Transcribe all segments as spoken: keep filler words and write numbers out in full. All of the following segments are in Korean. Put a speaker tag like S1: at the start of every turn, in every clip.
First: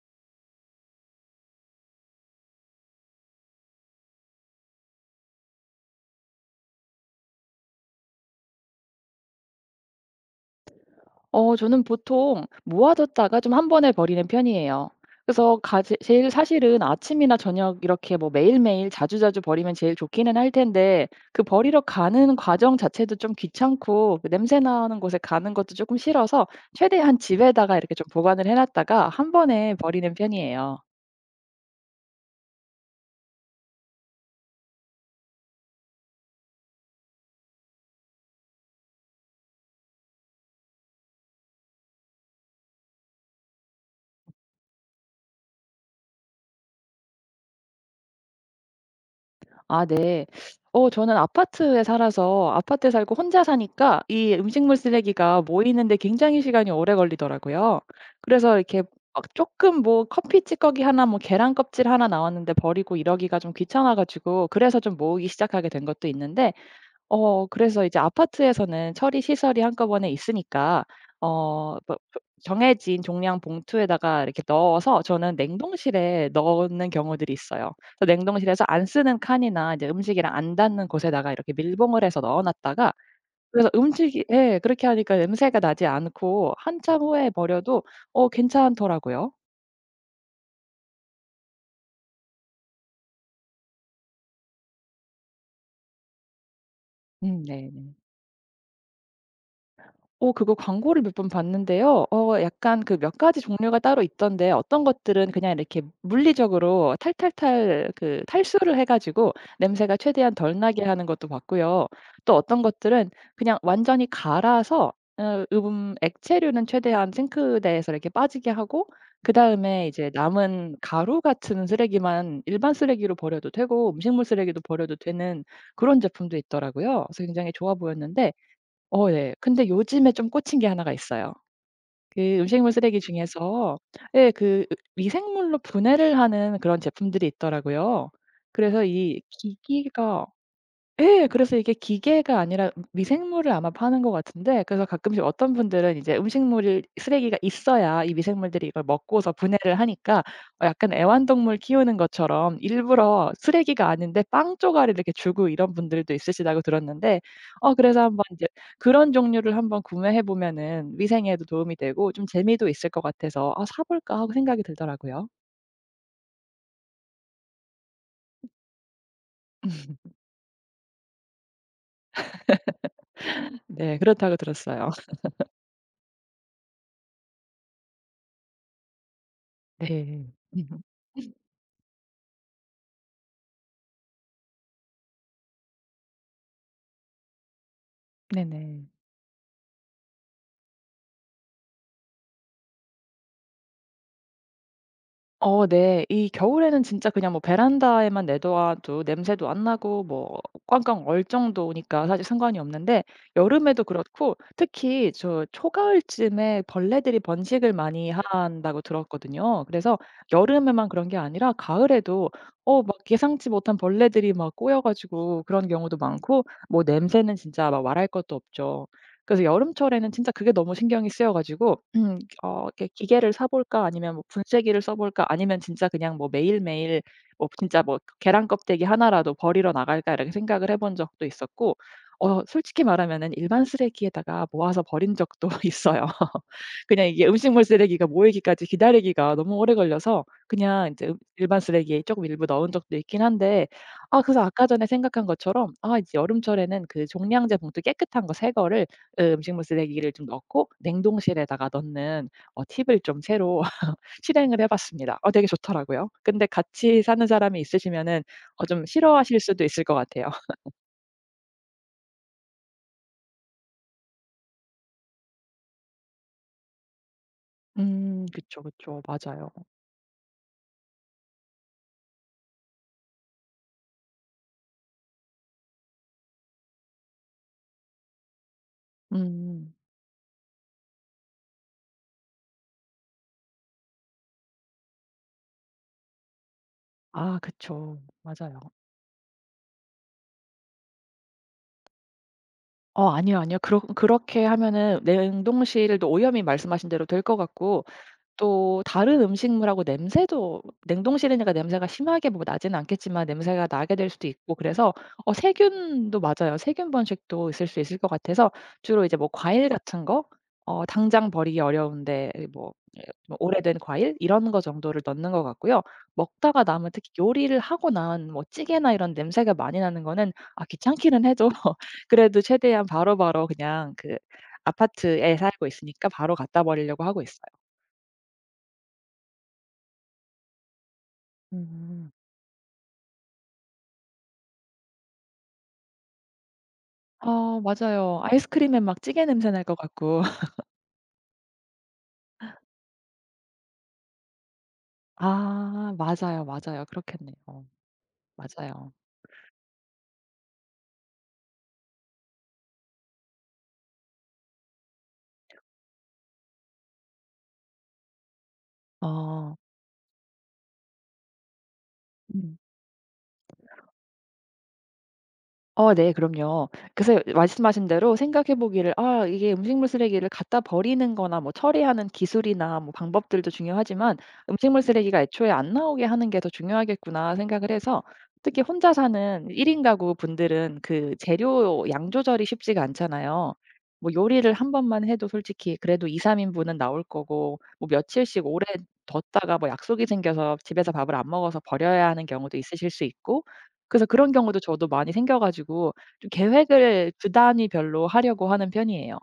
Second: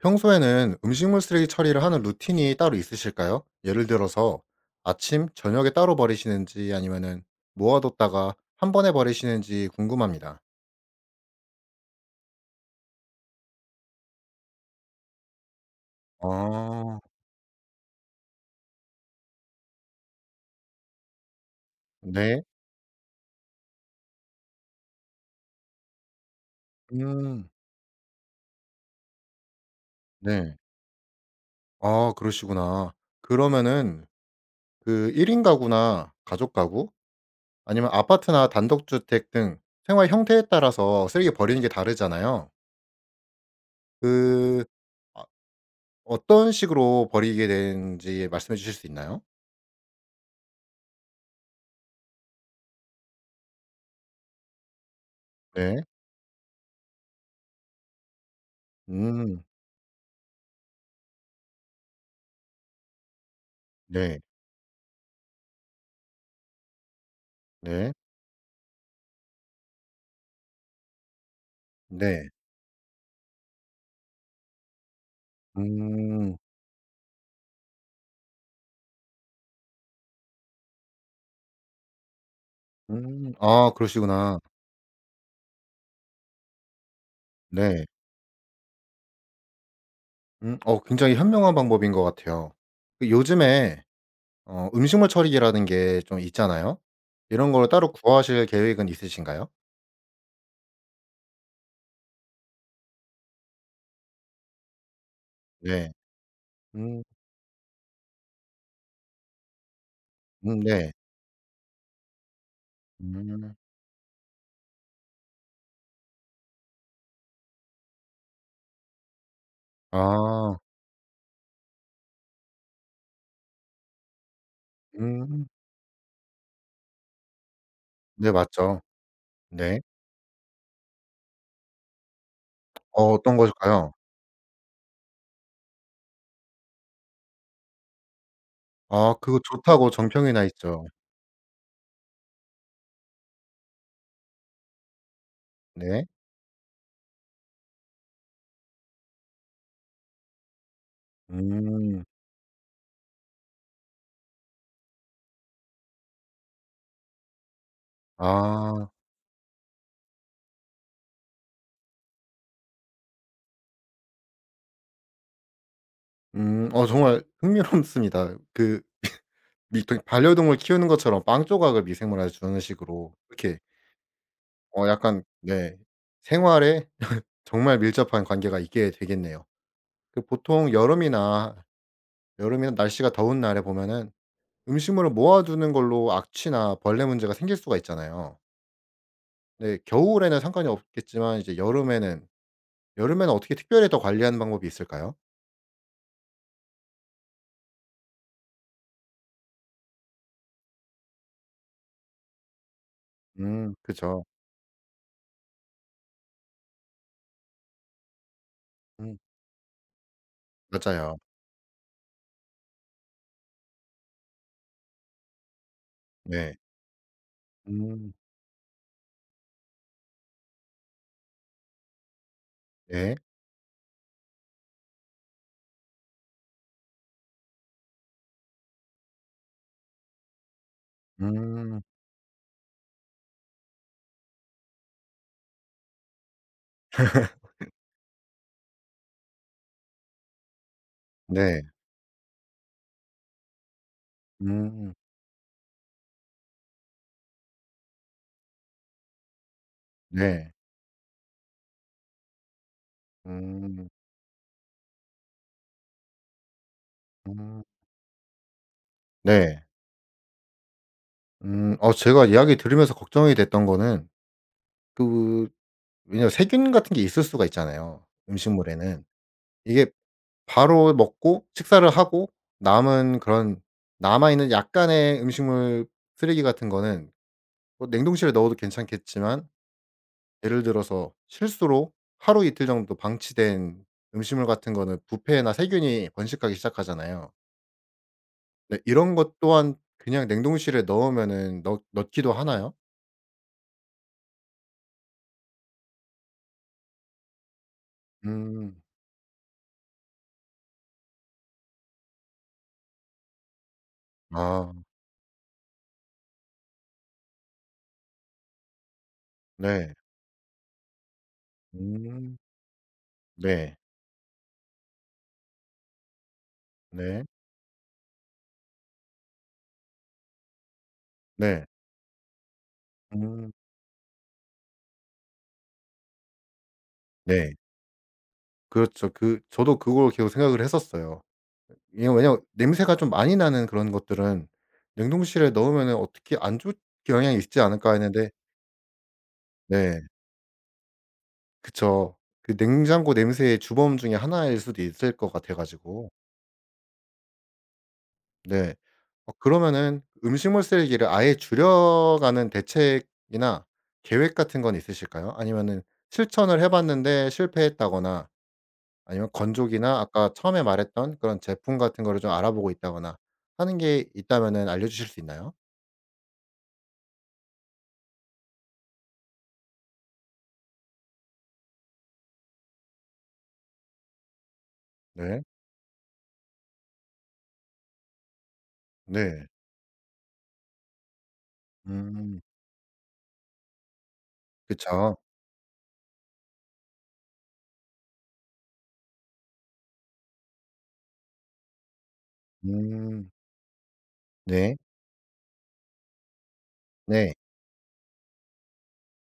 S1: 평소에는 음식물 쓰레기 처리를 하는 루틴이 따로 있으실까요? 예를 들어서 아침, 저녁에 따로 버리시는지 아니면은 모아뒀다가 한 번에 버리시는지 궁금합니다.
S2: 어 저는 보통 모아뒀다가 좀 한 번에 버리는 편이에요. 그래서 가제 제일 사실은
S1: 아
S2: 아침이나 저녁 이렇게 뭐 매일매일 자주자주 버리면 제일 좋기는 할 텐데 그 버리러 가는
S1: 네.
S2: 과정 자체도 좀 귀찮고 그 냄새 나는 곳에 가는 것도 조금 싫어서 최대한
S1: 음
S2: 집에다가 이렇게 좀 보관을 해 놨다가 한 번에 버리는
S1: 네.
S2: 편이에요.
S1: 아 그러시구나. 그러면은 그 일 인 가구나 가족 가구 아니면 아파트나 단독주택 등 생활 형태에 따라서 쓰레기 버리는 게 다르잖아요. 그 아 어떤 식으로 버리게 되는지 말씀해 주실 수 있나요?
S2: 아, 네. 어 저는 아파트에 살아서 아파트에 살고 혼자 사니까 이 음식물 쓰레기가
S1: 네.
S2: 모이는데 굉장히 시간이 오래 걸리더라고요. 그래서 이렇게 막
S1: 음.
S2: 쪼끔 뭐 커피 찌꺼기 하나 뭐 계란 껍질 하나 나왔는데 버리고 이러기가 좀 귀찮아
S1: 네.
S2: 가지고, 그래서 좀 모으기 시작하게 된 것도 있는데 어 그래서
S1: 네.
S2: 이제 아파트에서는 처리 시설이 한꺼번에 있으니까 어 뭐 표
S1: 네.
S2: 정해진 종량 봉투에다가 이렇게 넣어서 저는 냉동실에
S1: 음.
S2: 넣는 경우들이 있어요. 그래서 냉동실에서 안 쓰는 칸이나 이제 음식이랑 안 닿는 곳에다가 이렇게 밀봉을 해서 넣어 놨다가,
S1: 음.
S2: 그래서
S1: 아
S2: 음식이
S1: 그러시구나.
S2: 예 그렇게 하니까 냄새가 나지 않고 한참 후에 버려도
S1: 네.
S2: 어 괜찮더라고요.
S1: 음 어 굉장히 현명한 방법인 것 같아요. 그 요즘에 어 음식물 처리기라는 게 좀 있잖아요.
S2: 음,
S1: 이런 걸
S2: 네.
S1: 따로
S2: 네.
S1: 구하실 계획은 있으신가요?
S2: 어 그거 광고를 몇 번 봤는데요. 어 약간 그 몇 가지 종류가 따로 있던데 어떤 것들은 그냥 이렇게
S1: 네.
S2: 물리적으로
S1: 음.
S2: 탈탈탈 그 탈수를 해 가지고 냄새가 최대한 덜
S1: 음
S2: 나게
S1: 네.
S2: 하는 것도 봤고요. 또 어떤 것들은
S1: 음.
S2: 그냥 완전히 갈아서 어음 액체류는 최대한 싱크대에서 이렇게 빠지게 하고, 그다음에 이제
S1: 아.
S2: 남은 가루 같은 쓰레기만 일반 쓰레기로 버려도 되고 음식물 쓰레기도 버려도 되는
S1: 음.
S2: 그런 제품도 있더라고요. 그래서 굉장히 좋아
S1: 네
S2: 보였는데
S1: 맞죠.
S2: 어 네. 근데
S1: 네.
S2: 요즘에 좀 꽂힌 게 하나가 있어요. 그 음식물 쓰레기
S1: 어 어떤
S2: 중에서
S1: 것일까요?
S2: 예, 그 으 미생물로 분해를 하는 그런 제품들이 있더라고요. 그래서
S1: 아
S2: 이
S1: 그거 좋다고
S2: 기기가,
S1: 정평이 나 있죠.
S2: 예. 그래서 이게 기계가 아니라 미생물을 아마 파는 것 같은데, 그래서 가끔씩 어떤 분들은
S1: 네.
S2: 이제 음식물이 쓰레기가 있어야 이 미생물들이 이걸 먹고서 분해를 하니까 어 약간 애완동물 키우는
S1: 음.
S2: 것처럼 일부러 쓰레기가 아닌데 빵 쪼가리를 이렇게 주고 이런 분들도 있으시다고 들었는데 어 그래서 한번 제
S1: 아.
S2: 그런 종류를 한번 구매해 보면은 위생에도 도움이 되고 좀 재미도 있을 것 같아서 '아 사 볼까.' 하고 생각이 들더라고요.
S1: 음. 어 정말 흥미롭습니다. 그 미통 반려동물 키우는 것처럼 빵 조각을 미생물한테 주는 식으로 이렇게
S2: 네. 그렇다고
S1: 어
S2: 들었어요.
S1: 약간 네 생활에 정말 밀접한 관계가 있게 되겠네요. 그
S2: 네.
S1: 보통 여름이나 여름이나 날씨가 더운 날에 보면은 음식물을 모아두는 걸로 악취나 벌레 문제가 생길 수가 있잖아요.
S2: 네네.
S1: 네 겨울에는 상관이 없겠지만 이제 여름에는 여름에는 어떻게 특별히 더 관리하는 방법이 있을까요?
S2: 어 네. 이 겨울에는 진짜 그냥 뭐 베란다에만 내둬도 냄새도 안 나고, 뭐 꽝꽝 얼 정도니까 사실 상관이 없는데
S1: 음
S2: 여름에도
S1: 그죠.
S2: 그렇고 특히 저 초가을쯤에 벌레들이 번식을 많이 한다고
S1: 음
S2: 들었거든요. 그래서 여름에만 그런 게
S1: 맞아요.
S2: 아니라 가을에도 어 막 예상치 못한 벌레들이 막 꼬여 가지고 그런 경우도 많고,
S1: 네.
S2: 뭐 냄새는 진짜 막 말할
S1: 음
S2: 것도 없죠. 그래서 여름철에는 진짜 그게 너무 신경이 쓰여 가지고, 음 어 이렇게
S1: 네.
S2: '기계를 사 볼까? 아니면 뭐 분쇄기를 써 볼까? 아니면 진짜 그냥 뭐 매일매일 뭐 진짜 뭐 계란 껍데기 하나라도 버리러 나갈까?' 이렇게 생각을 해본 적도 있었고
S1: 음
S2: 어 솔직히 말하면은 일반 쓰레기에다가 모아서 버린 적도 있어요. 그냥 이게 음식물 쓰레기가 모이기까지 기다리기가 너무 오래 걸려서 그냥 이제 음 일반
S1: 네.
S2: 쓰레기에 조금 일부 넣은 적도 있긴 한데 아 그래서 아까 전에
S1: 음
S2: 생각한 것처럼, 아 이제 여름철에는 그 종량제 봉투 깨끗한 거 새 거를 으 음식물 쓰레기를 좀
S1: 네.
S2: 넣고 냉동실에다가 넣는 어 팁을 좀 새로
S1: 음.
S2: 실행을 해 봤습니다. 어 되게 좋더라고요. 근데 같이 사는 사람이
S1: 음
S2: 있으시면은 어 좀 싫어하실
S1: 네.
S2: 수도 있을 것 같아요.
S1: 음 어 제가 이야기 들으면서 걱정이 됐던 거는 그 왜냐면 세균 같은 게 있을 수가 있잖아요,
S2: 음 그쵸, 그쵸.
S1: 음식물에는.
S2: 맞아요.
S1: 이게 바로 먹고 식사를 하고 남은 그런 남아 있는 약간의 음식물 쓰레기 같은 거는 뭐 냉동실에 넣어도 괜찮겠지만
S2: 음.
S1: 예를 들어서 실수로 하루 이틀 정도 방치된 음식물 같은 거는 부패나 세균이 번식하기 시작하잖아요.
S2: 아 그쵸. 맞아요.
S1: 네 이런 것 또한 그냥 냉동실에 넣으면은 넣 넣기도 하나요?
S2: 어 아니요, 아니요. 그렇 그렇게 하면은 냉동실도 오염이 말씀하신 대로 될 것 같고,
S1: 음.
S2: 또 다른 음식물하고 냄새도 냉동실이니까 냄새가 심하게 뭐 나지는 않겠지만 냄새가 나게 될 수도 있고,
S1: 아
S2: 그래서 어 세균도 맞아요. 세균 번식도 있을 수 있을 것 같아서 주로 이제 뭐 과일
S1: 네.
S2: 같은 거 어 당장 버리기 어려운데
S1: 음
S2: 뭐 예 뭐
S1: 네.
S2: 오래된 과일 이런 거 정도를 넣는 것 같고요. 먹다가 남은, 특히
S1: 네.
S2: 요리를 하고 난 뭐 찌개나 이런 냄새가 많이 나는 거는, 아 귀찮기는 해도
S1: 네.
S2: 그래도 최대한 바로바로
S1: 음
S2: 그냥 그 아파트에 살고 있으니까 바로 갖다 버리려고 하고 있어요.
S1: 네. 그렇죠. 그 저도 그걸 계속 생각을 했었어요. 이게
S2: 음.
S1: 왜냐면 냄새가 좀 많이 나는 그런 것들은 냉동실에 넣으면 어떻게 '안 좋게 영향이
S2: 어
S1: 있지 않을까.'
S2: 맞아요.
S1: 했는데
S2: 아이스크림에 막 찌개 냄새 날 것
S1: 네.
S2: 같고.
S1: 그쵸. 그 냉장고 냄새의 주범 중에 하나일 수도 있을 것 같아
S2: 아
S1: 가지고.
S2: 맞아요, 맞아요. 그렇겠네요.
S1: 네.
S2: 맞아요.
S1: 어 그러면은 음식물 쓰레기를 아예 줄여가는 대책이나 계획 같은 건 있으실까요? 아니면은 실천을 해 봤는데 실패했다거나 아니면
S2: 어.
S1: 건조기나 아까 처음에 말했던 그런 제품 같은 거를 좀
S2: 음.
S1: 알아보고 있다거나 하는 게 있다면은 알려 주실 수 있나요?
S2: 어 네 그럼요. 그래서 말씀하신 대로 생각해 보기를 '아 이게 음식물 쓰레기를 갖다 버리는 거나 뭐 처리하는 기술이나 뭐 방법들도 중요하지만 음식물 쓰레기가
S1: 네.
S2: 애초에 안 나오게 하는 게 더 중요하겠구나.' 생각을 해서 특히 혼자 사는
S1: 네.
S2: 일 인 가구 분들은 그 재료 양
S1: 음.
S2: 조절이 쉽지가 않잖아요. 뭐 요리를 한 번만
S1: 그쵸.
S2: 해도 솔직히 그래도 이삼 인분은 나올 거고, 뭐 며칠씩 오래 뒀다가 뭐 약속이 생겨서 집에서 밥을 안 먹어서 버려야 하는 경우도 있으실 수
S1: 음.
S2: 있고, 그래서 그런 경우도
S1: 네.
S2: 저도 많이 생겨 가지고 좀 계획을 주
S1: 네.
S2: 단위별로 하려고 하는 편이에요.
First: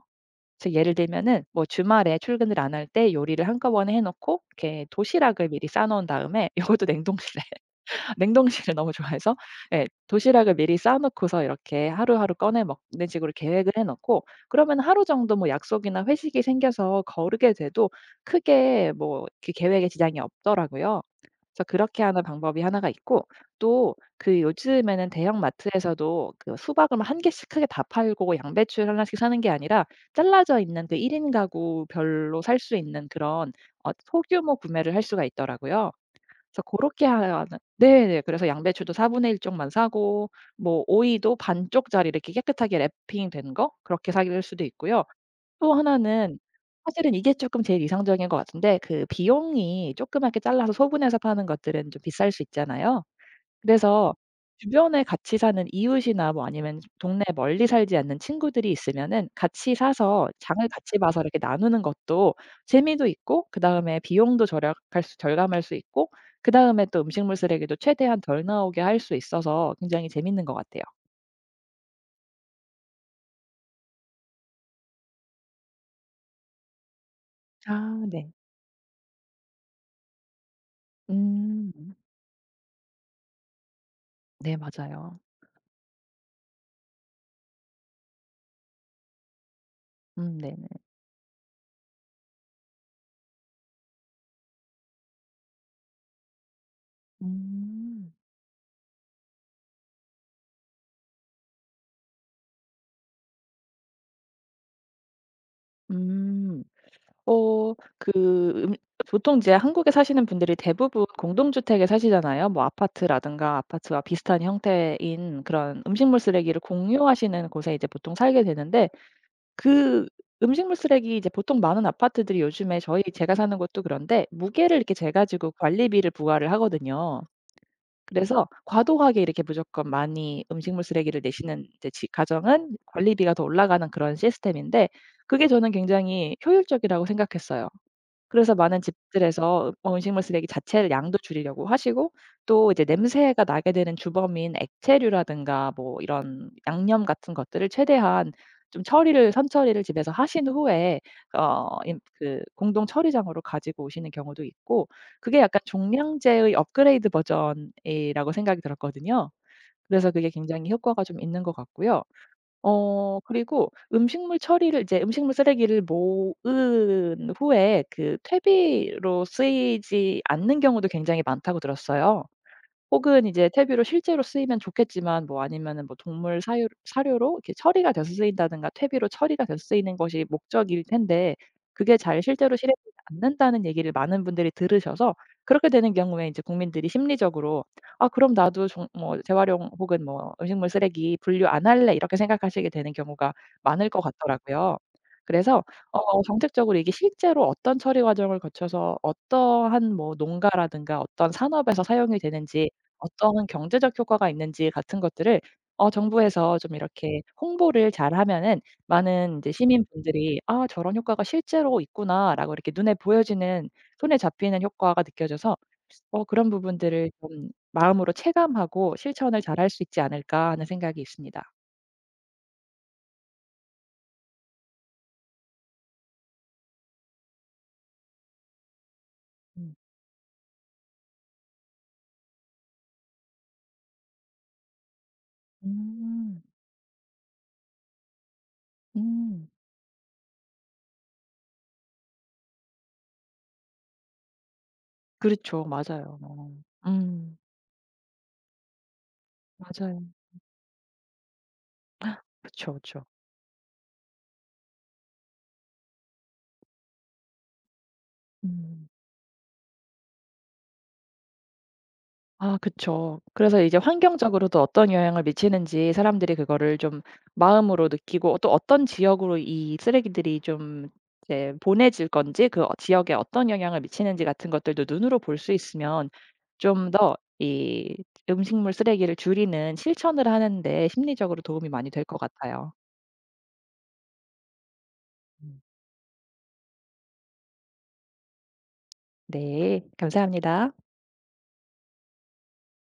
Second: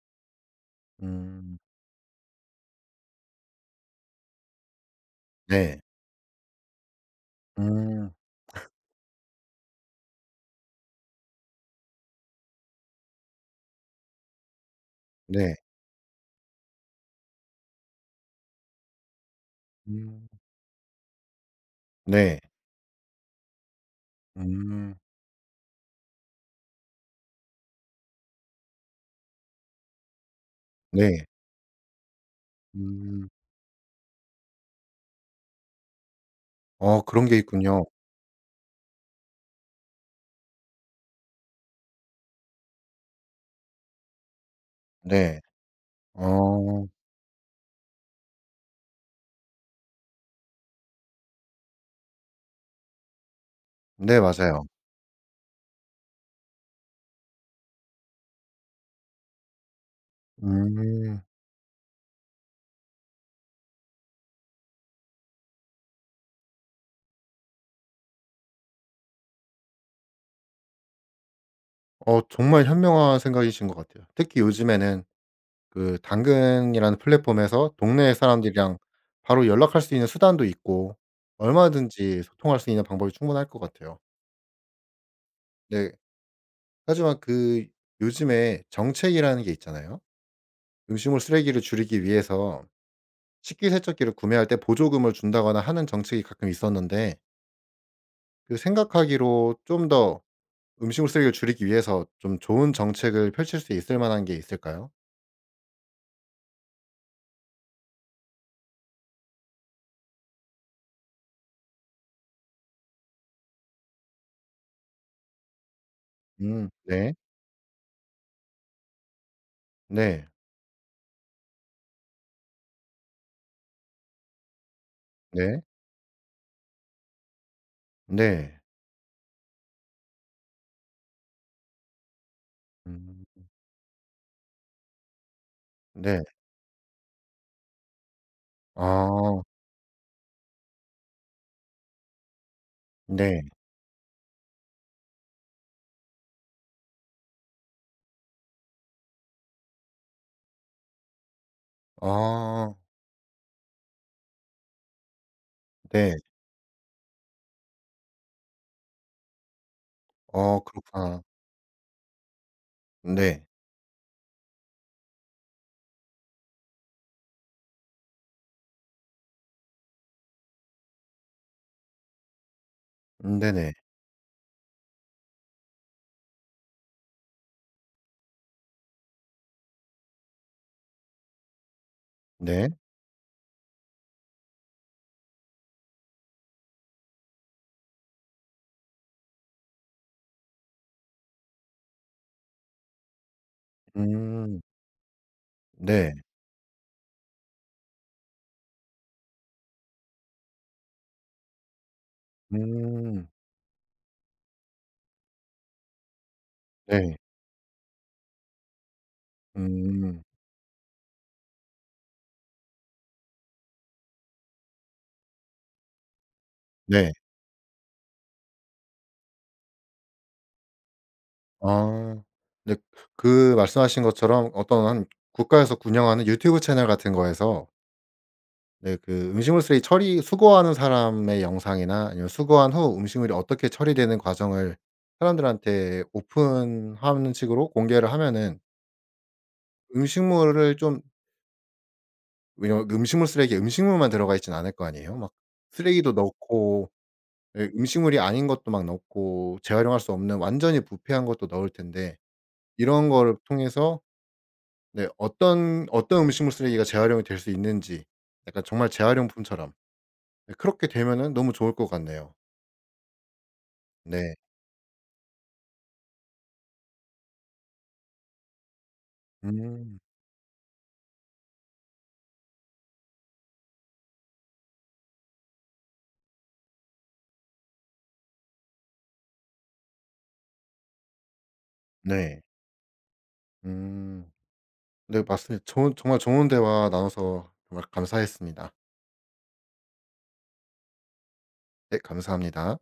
S2: 그래서 예를 들면은
S1: 음.
S2: 뭐 주말에 출근을 안 할 때 요리를 한꺼번에 해 놓고 이렇게 도시락을 미리
S1: 네.
S2: 싸 놓은 다음에 이것도 냉동실 에
S1: 음.
S2: 냉동실을 너무 좋아해서 예 도시락을 미리 싸 놓고서 이렇게 하루하루 꺼내 먹는 식으로 계획을 해 놓고, 그러면 하루 정도 뭐
S1: 네.
S2: 약속이나 회식이 생겨서 거르게 돼도 크게 뭐 그 계획에 지장이
S1: 음.
S2: 없더라고요. 그래서 그렇게 하는
S1: 네.
S2: 방법이 하나가 있고, 또 그
S1: 음.
S2: 요즘에는 대형 마트에서도 그 수박을 한 개씩 크게 다 팔고 양배추를 나씩 사는 게 아니라 잘라져 있는 그 일
S1: 네.
S2: 인 가구별로 살 수 있는
S1: 음.
S2: 그런 어 소규모 구매를 할 수가 있더라고요. 그래서
S1: 어
S2: 고렇게
S1: 그런 게
S2: 하는
S1: 있군요.
S2: 네네. 그래서 양배추도 사분의 일 쪽만 사고, 뭐 오이도 반 쪽짜리 이렇게 깨끗하게 랩핑된 거 그렇게 살 수도 있고요.
S1: 네.
S2: 또 하나는
S1: 어.
S2: 사실은 이게 쪼끔 제일 이상적인 것 같은데, 그 비용이 조그맣게 잘라서 소분해서 파는 것들은 좀 비쌀 수 있잖아요. 그래서
S1: 네 맞아요.
S2: 주변에 같이 사는 이웃이나 뭐 아니면 동네 멀리 살지 않는 친구들이 있으면은 같이 사서 장을 같이 봐서
S1: 음.
S2: 이렇게 나누는 것도 재미도 있고, 그다음에 비용도 절약할 수 절감할 수 있고, 그다음에 또 음식물 쓰레기도 최대한 덜 나오게 할 수 있어서 굉장히 재밌는 것 같아요.
S1: 어 정말 현명한 생각이신 것 같아요. 특히 요즘에는 그 당근이라는 플랫폼에서
S2: 아
S1: 동네
S2: 네.
S1: 사람들이랑 바로 연락할 수 있는 수단도 있고
S2: 음.
S1: 얼마든지 소통할 수 있는 방법이 충분할 것 같아요.
S2: 네 맞아요.
S1: 네. 하지만 그 요즘에 정책이라는 게 있잖아요.
S2: 음 네네.
S1: 음식물 쓰레기를 줄이기 위해서 식기세척기를 구매할 때 보조금을 준다거나 하는 정책이 가끔 있었는데
S2: 음.
S1: 그 생각하기로 좀 더 음식물 쓰레기를 줄이기 위해서 좀 좋은 정책을 펼칠 수 있을 만한 게 있을까요?
S2: 음. 어 그 음 보통 이제 한국에 사시는 분들이 대부분 공동주택에 사시잖아요. 뭐 아파트라든가 아파트와 비슷한 형태인 그런 음식물 쓰레기를
S1: 음. 네.
S2: 공유하시는 곳에 이제 보통 살게 되는데 그
S1: 네.
S2: 음식물 쓰레기 이제 보통 많은 아파트들이 요즘에 저희 제가 사는 곳도 그런데 무게를 이렇게 재 가지고
S1: 네.
S2: 관리비를 부과를 하거든요. 그래서
S1: 네.
S2: 과도하게 이렇게 무조건 많이 음식물 쓰레기를 내시는 이제 지 가정은
S1: 음.
S2: 관리비가 더 올라가는 그런 시스템인데 그게 저는
S1: 네.
S2: 굉장히 효율적이라고 생각했어요. 그래서 많은
S1: 아.
S2: 집들에서 어 음식물 쓰레기 자체를 양도 줄이려고 하시고, 또 이제
S1: 네.
S2: 냄새가 나게 되는 주범인 액체류라든가 뭐 이런 양념 같은 것들을 최대한 좀 처리를 선처리를 집에서 하신 후에 어 임 그
S1: 아
S2: 공동 처리장으로 가지고 오시는 경우도 있고, 그게 약간
S1: 네.
S2: 종량제의 업그레이드 버전이라고 생각이 들었거든요. 그래서 그게
S1: 어
S2: 굉장히 효과가 좀
S1: 그렇구나.
S2: 있는 것 같고요. 어
S1: 네.
S2: 그리고 음식물 처리를 이제 음식물 쓰레기를 모은 후에 그 퇴비로 쓰이지 않는 경우도 굉장히 많다고 들었어요. 혹은
S1: 음
S2: 이제
S1: 네네.
S2: 텔비로 실제로 쓰이면 좋겠지만 뭐 아니면은 뭐 동물 사유 사료로 이렇게 처리가 돼서 쓰인다든가 퇴비로 처리가 돼서 쓰이는 것이 목적일 텐데 그게 잘 실제로
S1: 네.
S2: 실행되지 않는다는 얘기를 많은 분들이 들으셔서 그렇게 되는 경우에 이제 국민들이 심리적으로 '아 그럼 나도 종 뭐 재활용 혹은 뭐 음식물 쓰레기 분류 안 할래.' 이렇게 생각하시게 되는 경우가 많을 것
S1: 음
S2: 같더라고요. 그래서
S1: 네.
S2: 어 정책적으로 이게 실제로 어떤 처리 과정을 거쳐서 어떠한 뭐 농가라든가 어떤 산업에서 사용이 되는지
S1: 음
S2: 어떠한 경제적 효과가 있는지 같은 것들을 어 정부에서 좀
S1: 네.
S2: 이렇게 홍보를 잘하면은 많은 이제
S1: 음
S2: 시민분들이 '아 저런 효과가 실제로 있구나.'라고 이렇게 눈에 보여지는 손에 잡히는 효과가 느껴져서 어 그런 부분들을
S1: 네.
S2: 좀 마음으로 체감하고 실천을 잘할 수 있지 않을까 하는 생각이 있습니다.
S1: 아. 네. 그 말씀하신 것처럼 어떤 한 국가에서 운영하는 유튜브 채널 같은 거에서 네 그 음식물
S2: 음.
S1: 쓰레기 처리 수거하는 사람의 영상이나 아니면 수거한 후 음식물이 어떻게 처리되는 과정을 사람들한테
S2: 음.
S1: 오픈하는 식으로 공개를 하면은
S2: 음.
S1: 음식물을 좀 왜냐면 그 음식물 쓰레기에 음식물만 들어가 있진 않을 거 아니에요. 막
S2: 그렇죠.
S1: 쓰레기도
S2: 맞아요. 어.
S1: 넣고
S2: 음.
S1: 예 음식물이 아닌 것도 막 넣고 재활용할
S2: 맞아요.
S1: 수 없는 완전히 부패한 것도 넣을 텐데
S2: 그렇죠그
S1: 이런
S2: 렇
S1: 거를 통해서 네 어떤 어떤 음식물 쓰레기가 재활용이 될 수 있는지 약간 정말
S2: 죠
S1: 재활용품처럼 네 그렇게 되면은 너무 좋을 것 같네요.
S2: 아 그쵸. 그래서 이제
S1: 네.
S2: 환경적으로도 어떤 영향을 미치는지 사람들이 그거를 좀 마음으로 느끼고 또 어떤 지역으로 이
S1: 음.
S2: 쓰레기들이 좀 이제 보내질 건지, 그 어 지역에 어떤 영향을 미치는지 같은 것들도 눈으로 볼 수 있으면 좀 더 이 음식물 쓰레기를 줄이는 실천을 하는 데 심리적으로 도움이 많이 될 것
S1: 네.
S2: 같아요.
S1: 음. 네
S2: 음.
S1: 맞습니다. 좋은 정말 좋은 대화 나눠서 정말 감사했습니다.
S2: 네. 감사합니다.
S1: 네 감사합니다.